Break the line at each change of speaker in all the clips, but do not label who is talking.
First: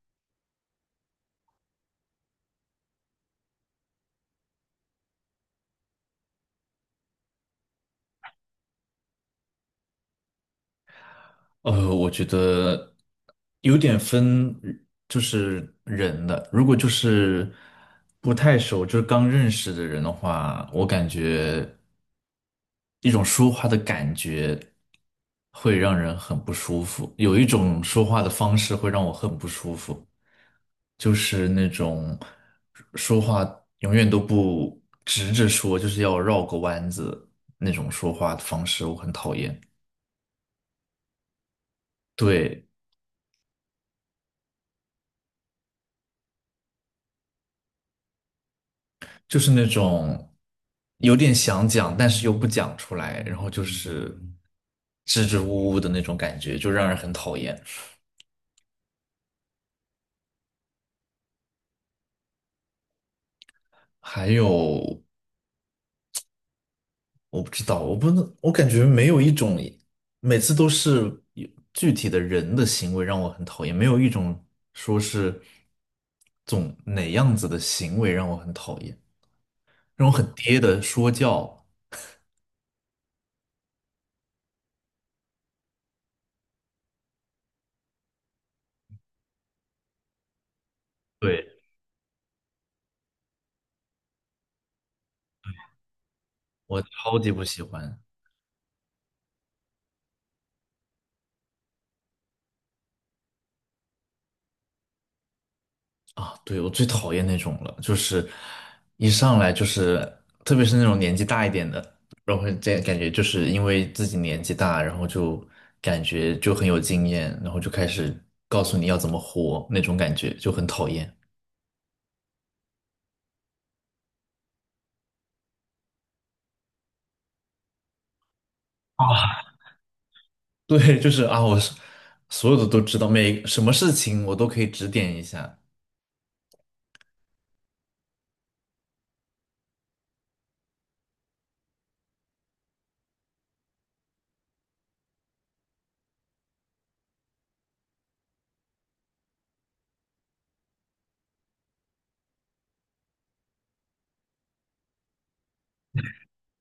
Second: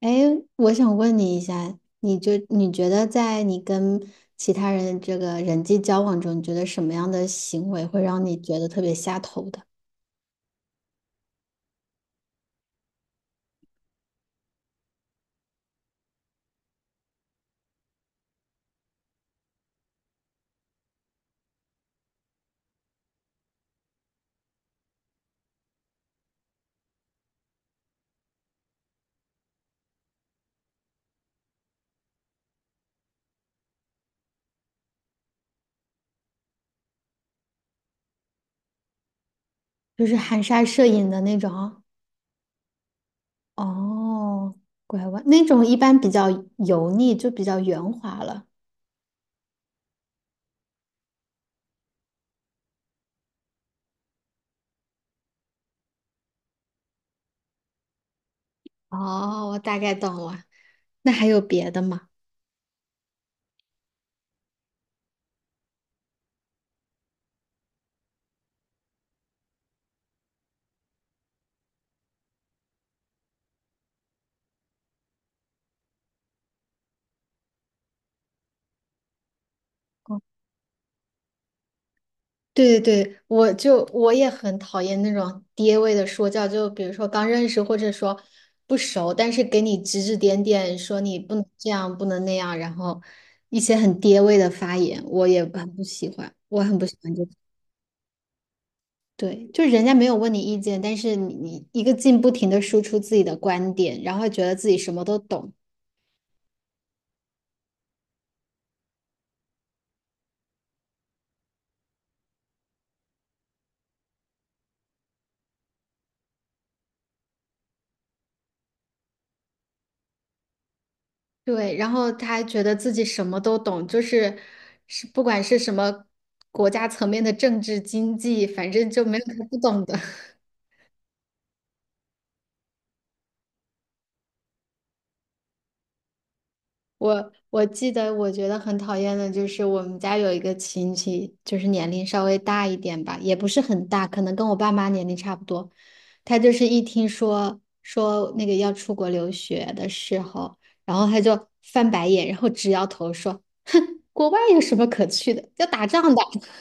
哎，我想问你一下，你觉得在你跟其他人这个人际交往中，你觉得什么样的行为会让你觉得特别下头的？
我觉得有点分，就是人的。如果就是不太熟，就是刚认识的人的话，我感觉一种说话的感觉会让人很不舒服，有一种说话的方式会让我很不舒服，就是那种说话永远都不直着说，就是要绕个弯子那种说话的方式，我很讨厌。
就是含沙射影的那种。
对，
哦，拐弯那种一般比较油腻，就比较圆滑了。
就是那种有点想讲，但是又不讲出来，然后就是支支吾吾的那种感觉，就让人很讨厌。
哦，我大概懂了。那还有别的吗？
还有，我不知道，我不能，我感觉没有一种，每次都是有具体的人的行为让我很讨厌，没有一种说是总哪样子的行为让我很讨厌，那种很爹的说教，
对对对，我也很讨厌那种爹味的说教，就比如说刚认识或者说不熟，但是给你指指点点，说你不能
对，
这样，不能那样，然后一些很爹味的发言，我也很不喜欢，我很
我
不喜欢
超
这
级
种。
不喜欢。
对，就是人家没有问你意见，但是你一个劲不停的输出自己的观点，然后觉得自己什么都懂。
啊，对，我最讨厌那种了，就是一上来就是，特别是那种年纪大一点的，然后这感觉就是因为自己年纪大，然后就感觉就很有经验，然后就开始告诉你要怎么活，那种感觉就很讨厌。
对，然后他还觉得自己什么都懂，就是不管是什么国家层面的政治经济，反正就
啊，
没有他 不懂的。
对，就是啊，我是所有的都知道，每什么事情我都可以指点一下。
我记得，我觉得很讨厌的就是我们家有一个亲戚，就是年龄稍微大一点吧，也不是很大，可能跟我爸妈年龄差不多。他就是一听说那个要出国留学的时候，然后他就翻白眼，然后直摇头说：“国外有什么可去的？要打仗的。”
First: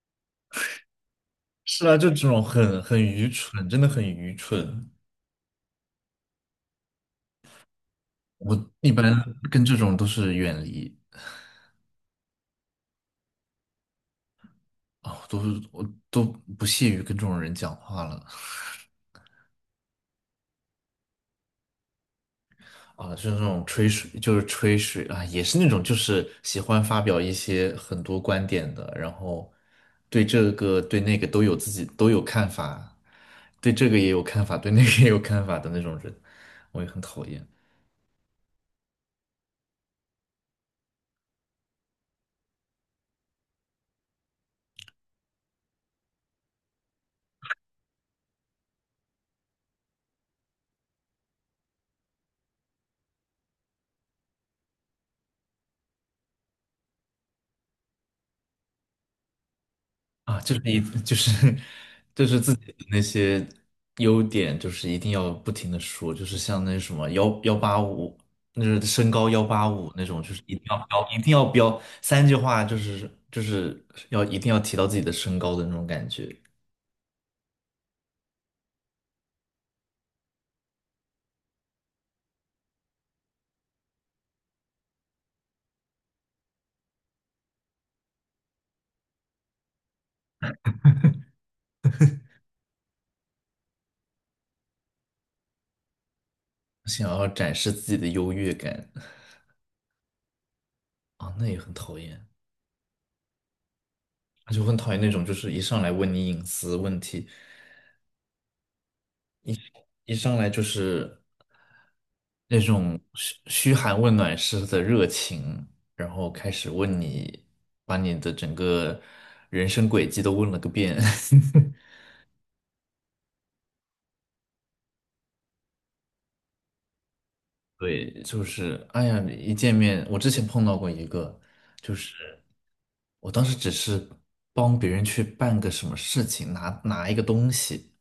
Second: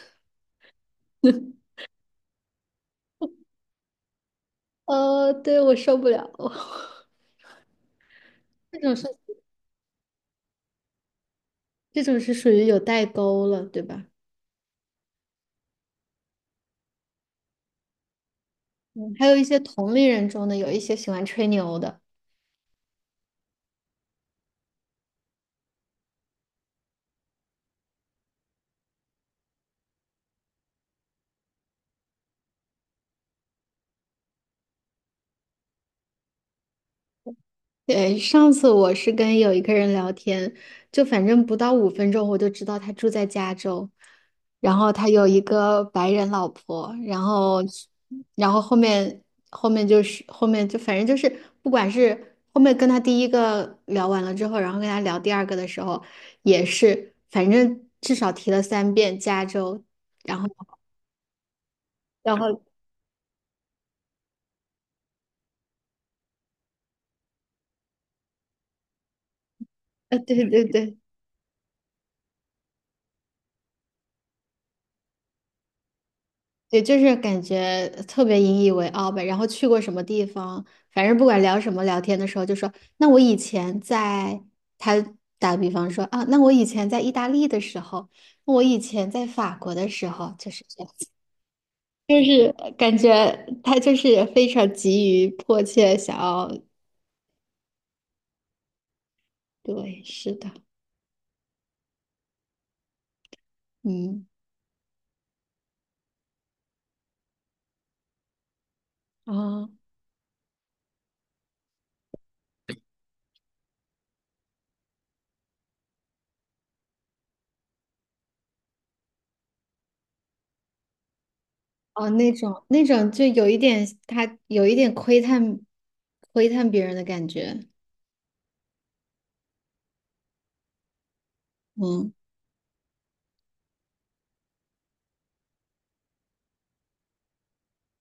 是啊，就这种很愚蠢，真的很愚蠢。
对，我受不了。
我
这
一
种是
般跟这种都是远离。
这种是属于有代沟了，对吧？
啊，我都不屑于跟这种人讲话了
嗯，还有一些同龄人中的有一些喜欢吹牛的。
啊，就是那种吹水，就是吹水啊，也是那种就是喜欢发表一些很多观点的，然后对这个对那个都有自己都有看法，对这个也有看法，对那个也有看法的那种人，我也很讨厌。
对，上次我是跟有一个人聊天，就反正不到5分钟，我就知道他住在加州，然后他有一个白人老婆。然后后面就是后面就反正就是不管是后面跟他第一个聊完了之后，然后跟他聊第二个的时候，也是反正至少提了3遍加州，
啊，
然后。
就是一 就是就
然
是自
后
己的那些优点，就是一定要不停的说，就是像那什么1185，那是身高幺八五那
啊，
种，就是
对
一定
对
要
对
标，一定要标3句话，就是要一定要提到自己的身高的那种感觉，
对，就是感觉特别引以为傲呗。然后去过什么地方，反正不管聊什么聊天的时候，就说那我以前在，他打个比方说啊，那我以前在意大利的时候，我以前在法国的时候，就是这样子，感觉他就是非常急于迫切想要，
想要展示自己的优越感
对，是的。
啊，那也很讨厌，
嗯，
就很讨厌那种就是一上来问你隐私问题，
啊
一上来就是。那种嘘嘘寒问暖式的热情，然后开始问你，把你的整个人生轨迹都问了个遍。
哦，那种就有一点他有一点窥探别人的感觉。
对，就是哎呀，一见面，我之前碰到过一个，就
嗯
是我当时只是帮别人去办个什么事情，拿一个东西。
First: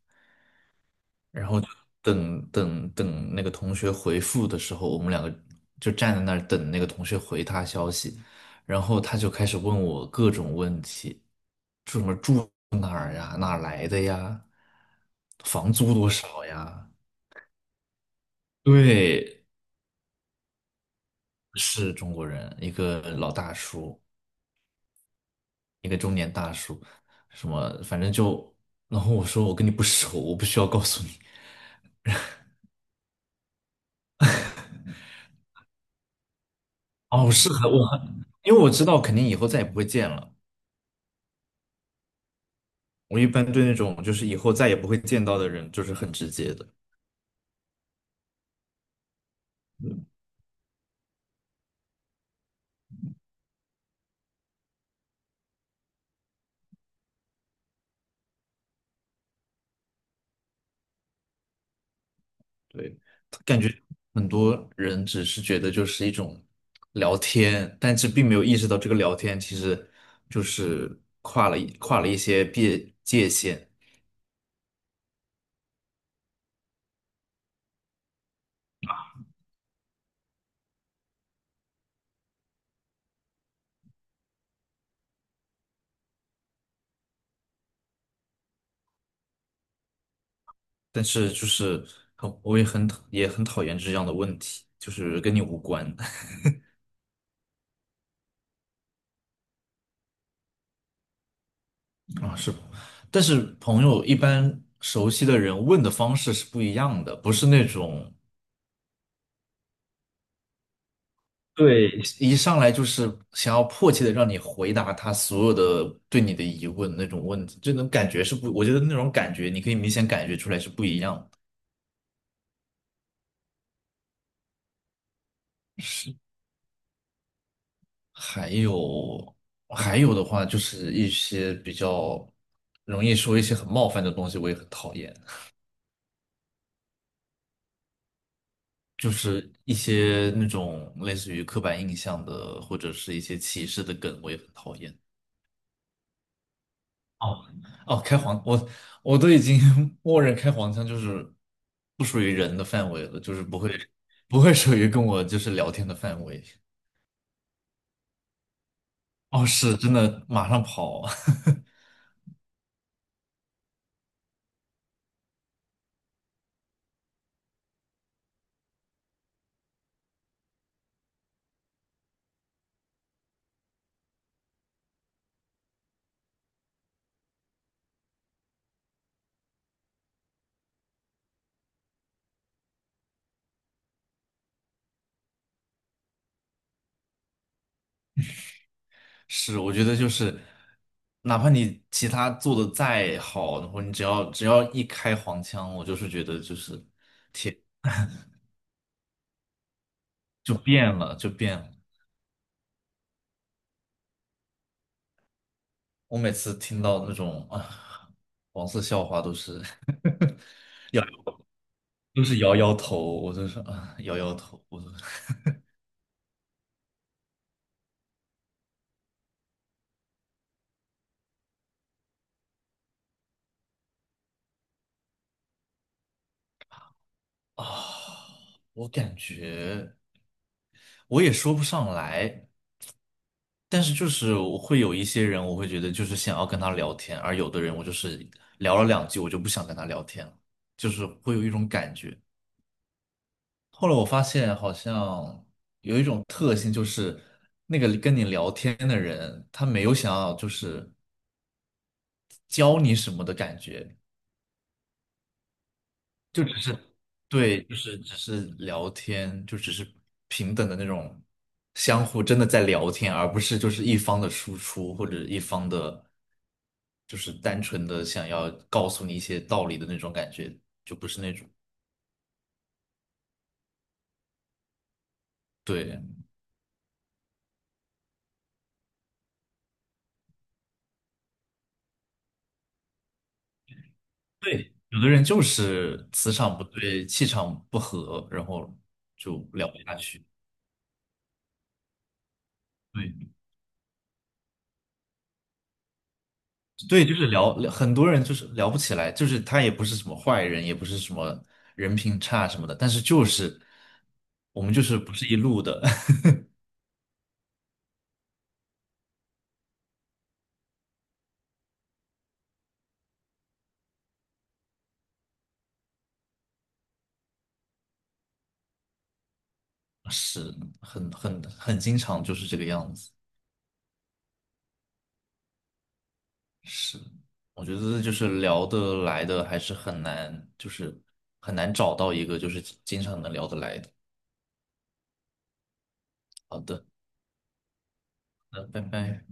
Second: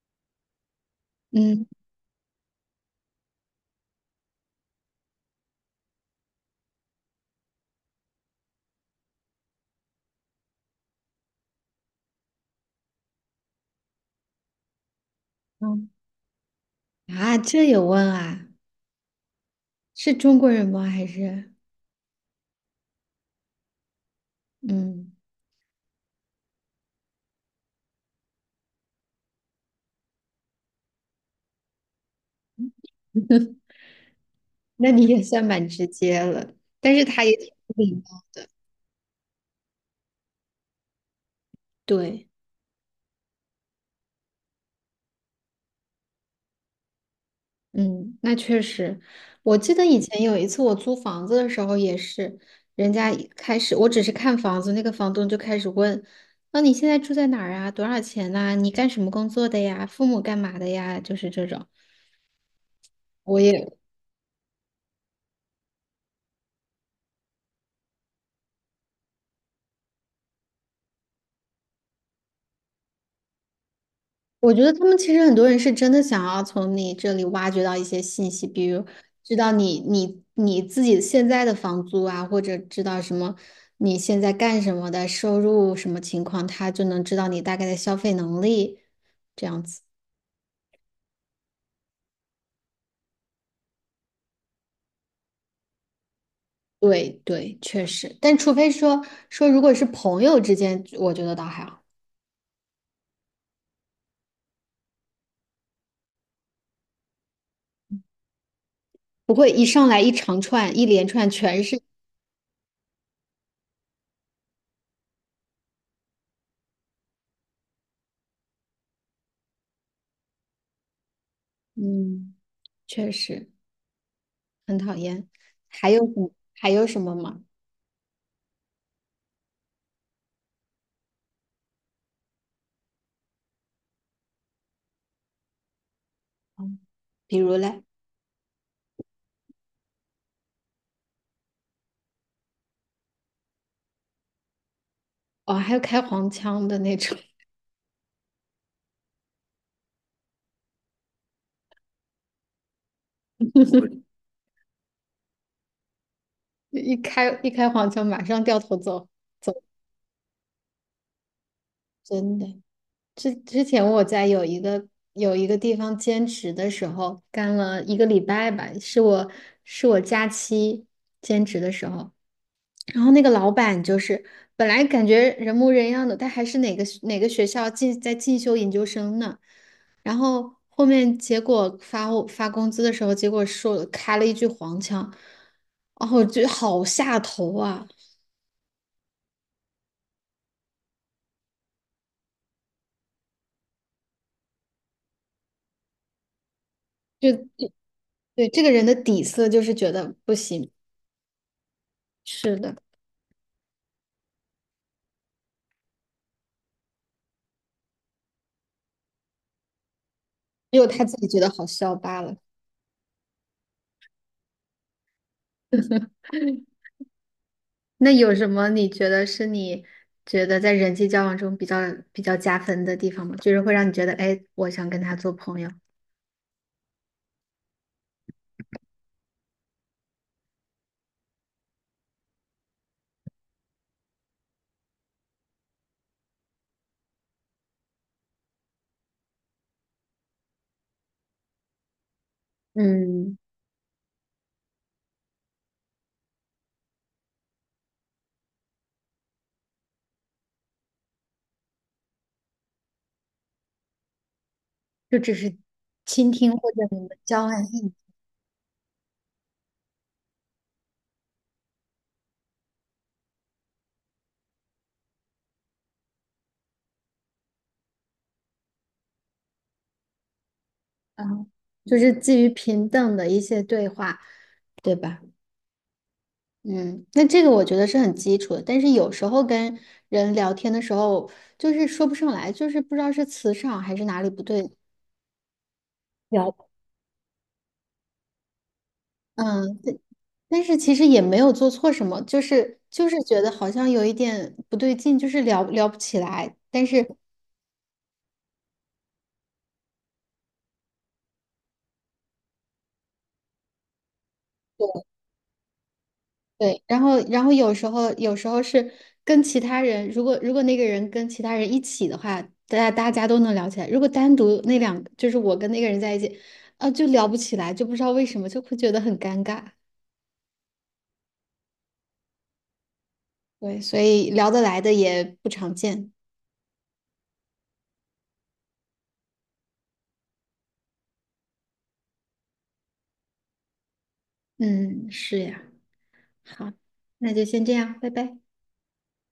然后
嗯。
就等那个同学回复的时候，我们2个就站在那儿等那个同学回他消息，然后他就开始问我各种问题，住什么住哪儿呀，哪儿来的呀，房
嗯
租多少呀？
啊，这有问啊？
对，
是中国人吗？还是
是中国人，一个老大叔，
嗯，
一个中年大叔，什么反正就，然后我说我跟你不熟，我不需要告诉你。
那你也算蛮直接了，但是他
哦，
也挺
是很
不礼
我，
貌的。
因为我知道肯定以后再也不会见了。
对，
我一般对那种就是以后再也不会见到的人，就是很直接的。
嗯，那确实，我记得以前有一次我租房子的时候也是，人家一开始我只是看房子，那个房东就开始问，那、你现在住在哪儿啊？多少钱呐、你干什么工作的呀？父母干嘛的呀？就是这种。
对，
我
感
也
觉很多人只是觉得就是一种聊天，但是并没有意识到这个聊天其实就是跨了一些界限。
我觉得他们其实很多人是真的想要从你这里挖掘到一些信息，比如知道你自己现在的房租啊，或者知道什么你现在干什么的收入什么情况，他就能知道你大概的消费能力，这样子。
但是就是很我也很讨厌这样的问题，就是跟你无关
对对，确实，但除非说如果是朋友之间，我觉得倒还好，
啊，是吧但是朋友一般熟悉的人问的方式是不一样的，不是那种。
不会一上来一长串一连串全是
对，一上来就是想要迫切的让你回答他所有的对你的疑问那种问题，这种感觉是不，我觉得那种感觉你可以明显感觉出来是不一样的。
嗯，确实很讨厌。还有什么吗？
还有还有的话，就是一些比较容易说一些很冒犯的东西，我也很讨厌，
嗯，比如嘞？
就是一些那种类似于刻板印象的或者是一些歧视的梗，我也很讨厌。
哦，还有开黄腔的那种。
哦哦，开黄，我我都已经 默认开黄腔就是不属于人的范围了，就是不会属于跟我就是聊天的范围。
一开黄腔马上掉头走
哦，
走，
是真的，马上跑。
真的。之前我在有一个地方兼职的时候，干了一个礼拜吧，是我假期兼职的时候，然后那个老板就是本来感觉人模人样的，他还是哪个学校在进修研究生呢。然后后面结果发我发工资的时候，结果说开了一句黄腔，哦，我觉得好下头啊！
是，我觉得就是，哪怕你其他做的再好，然后你只要一开黄腔，我就是觉得就是
就对这个人的底色就是觉得不
就
行，
变了，就变了。
是的，
我每次听到那种啊黄色笑话，都是
只有
摇
他自己觉得好笑罢
都
了。
是摇摇头，我就是啊摇摇头，我都
那有什么你觉得是你觉得在人际交往中比较加分的地方吗？就是会让你觉得，哎，我想跟他做朋友。
啊，我感觉我也说不上来，但是就是我会有一些人，我会觉得就是想要跟他聊天，而有的人我就是聊了2句，我就不想跟他聊天了，就是会有一种感觉。
嗯，
后来我发现好像有一种特性，就是那个跟你聊天的人，他没有想要就是教你什么的感觉，
就只是倾听或
是。
者你们交
对，
换
就
意见。
是只是聊天，就只是平等的那种相互真的在聊天，而不是就是一方的输出或者一方的，就是单纯的想要告诉你一些道理的那种感觉，就不是那种。
嗯，就是基于平等的一些对话，对吧？
对
嗯，那这个我觉得是很基础的，但是有时候跟人聊天的时候，就是说不上来，就是不知道是磁场还是哪里不对。
对，有的人就是磁
聊，
场不对，气场不合，然后就聊不
嗯，
下
但
去。
但是其实也没有做错什么，就是
对。
觉得好像有一点不对劲，就是聊不起来，但
对，就
是。
是聊，很多人就是聊不起来，就是他也不是什么坏人，也不是什么人品差什么的，但是就是我们就是不是一路的，
对，然后有时候是跟其他人，如果那个人跟其他人一起的话，大家都能聊起来。如果单独那两，就是我跟那个人在一起，啊，就聊不起来，就不知道为什么，就会觉得很尴尬。
是很经常就是这个样子。
对，所以聊得来的也不常见。
是，我觉得就是聊得来的还是很难，就是很难找到一个就是经常能聊得来的。
嗯，是呀。
好
好，
的，
那就先这样，拜拜。
那拜拜。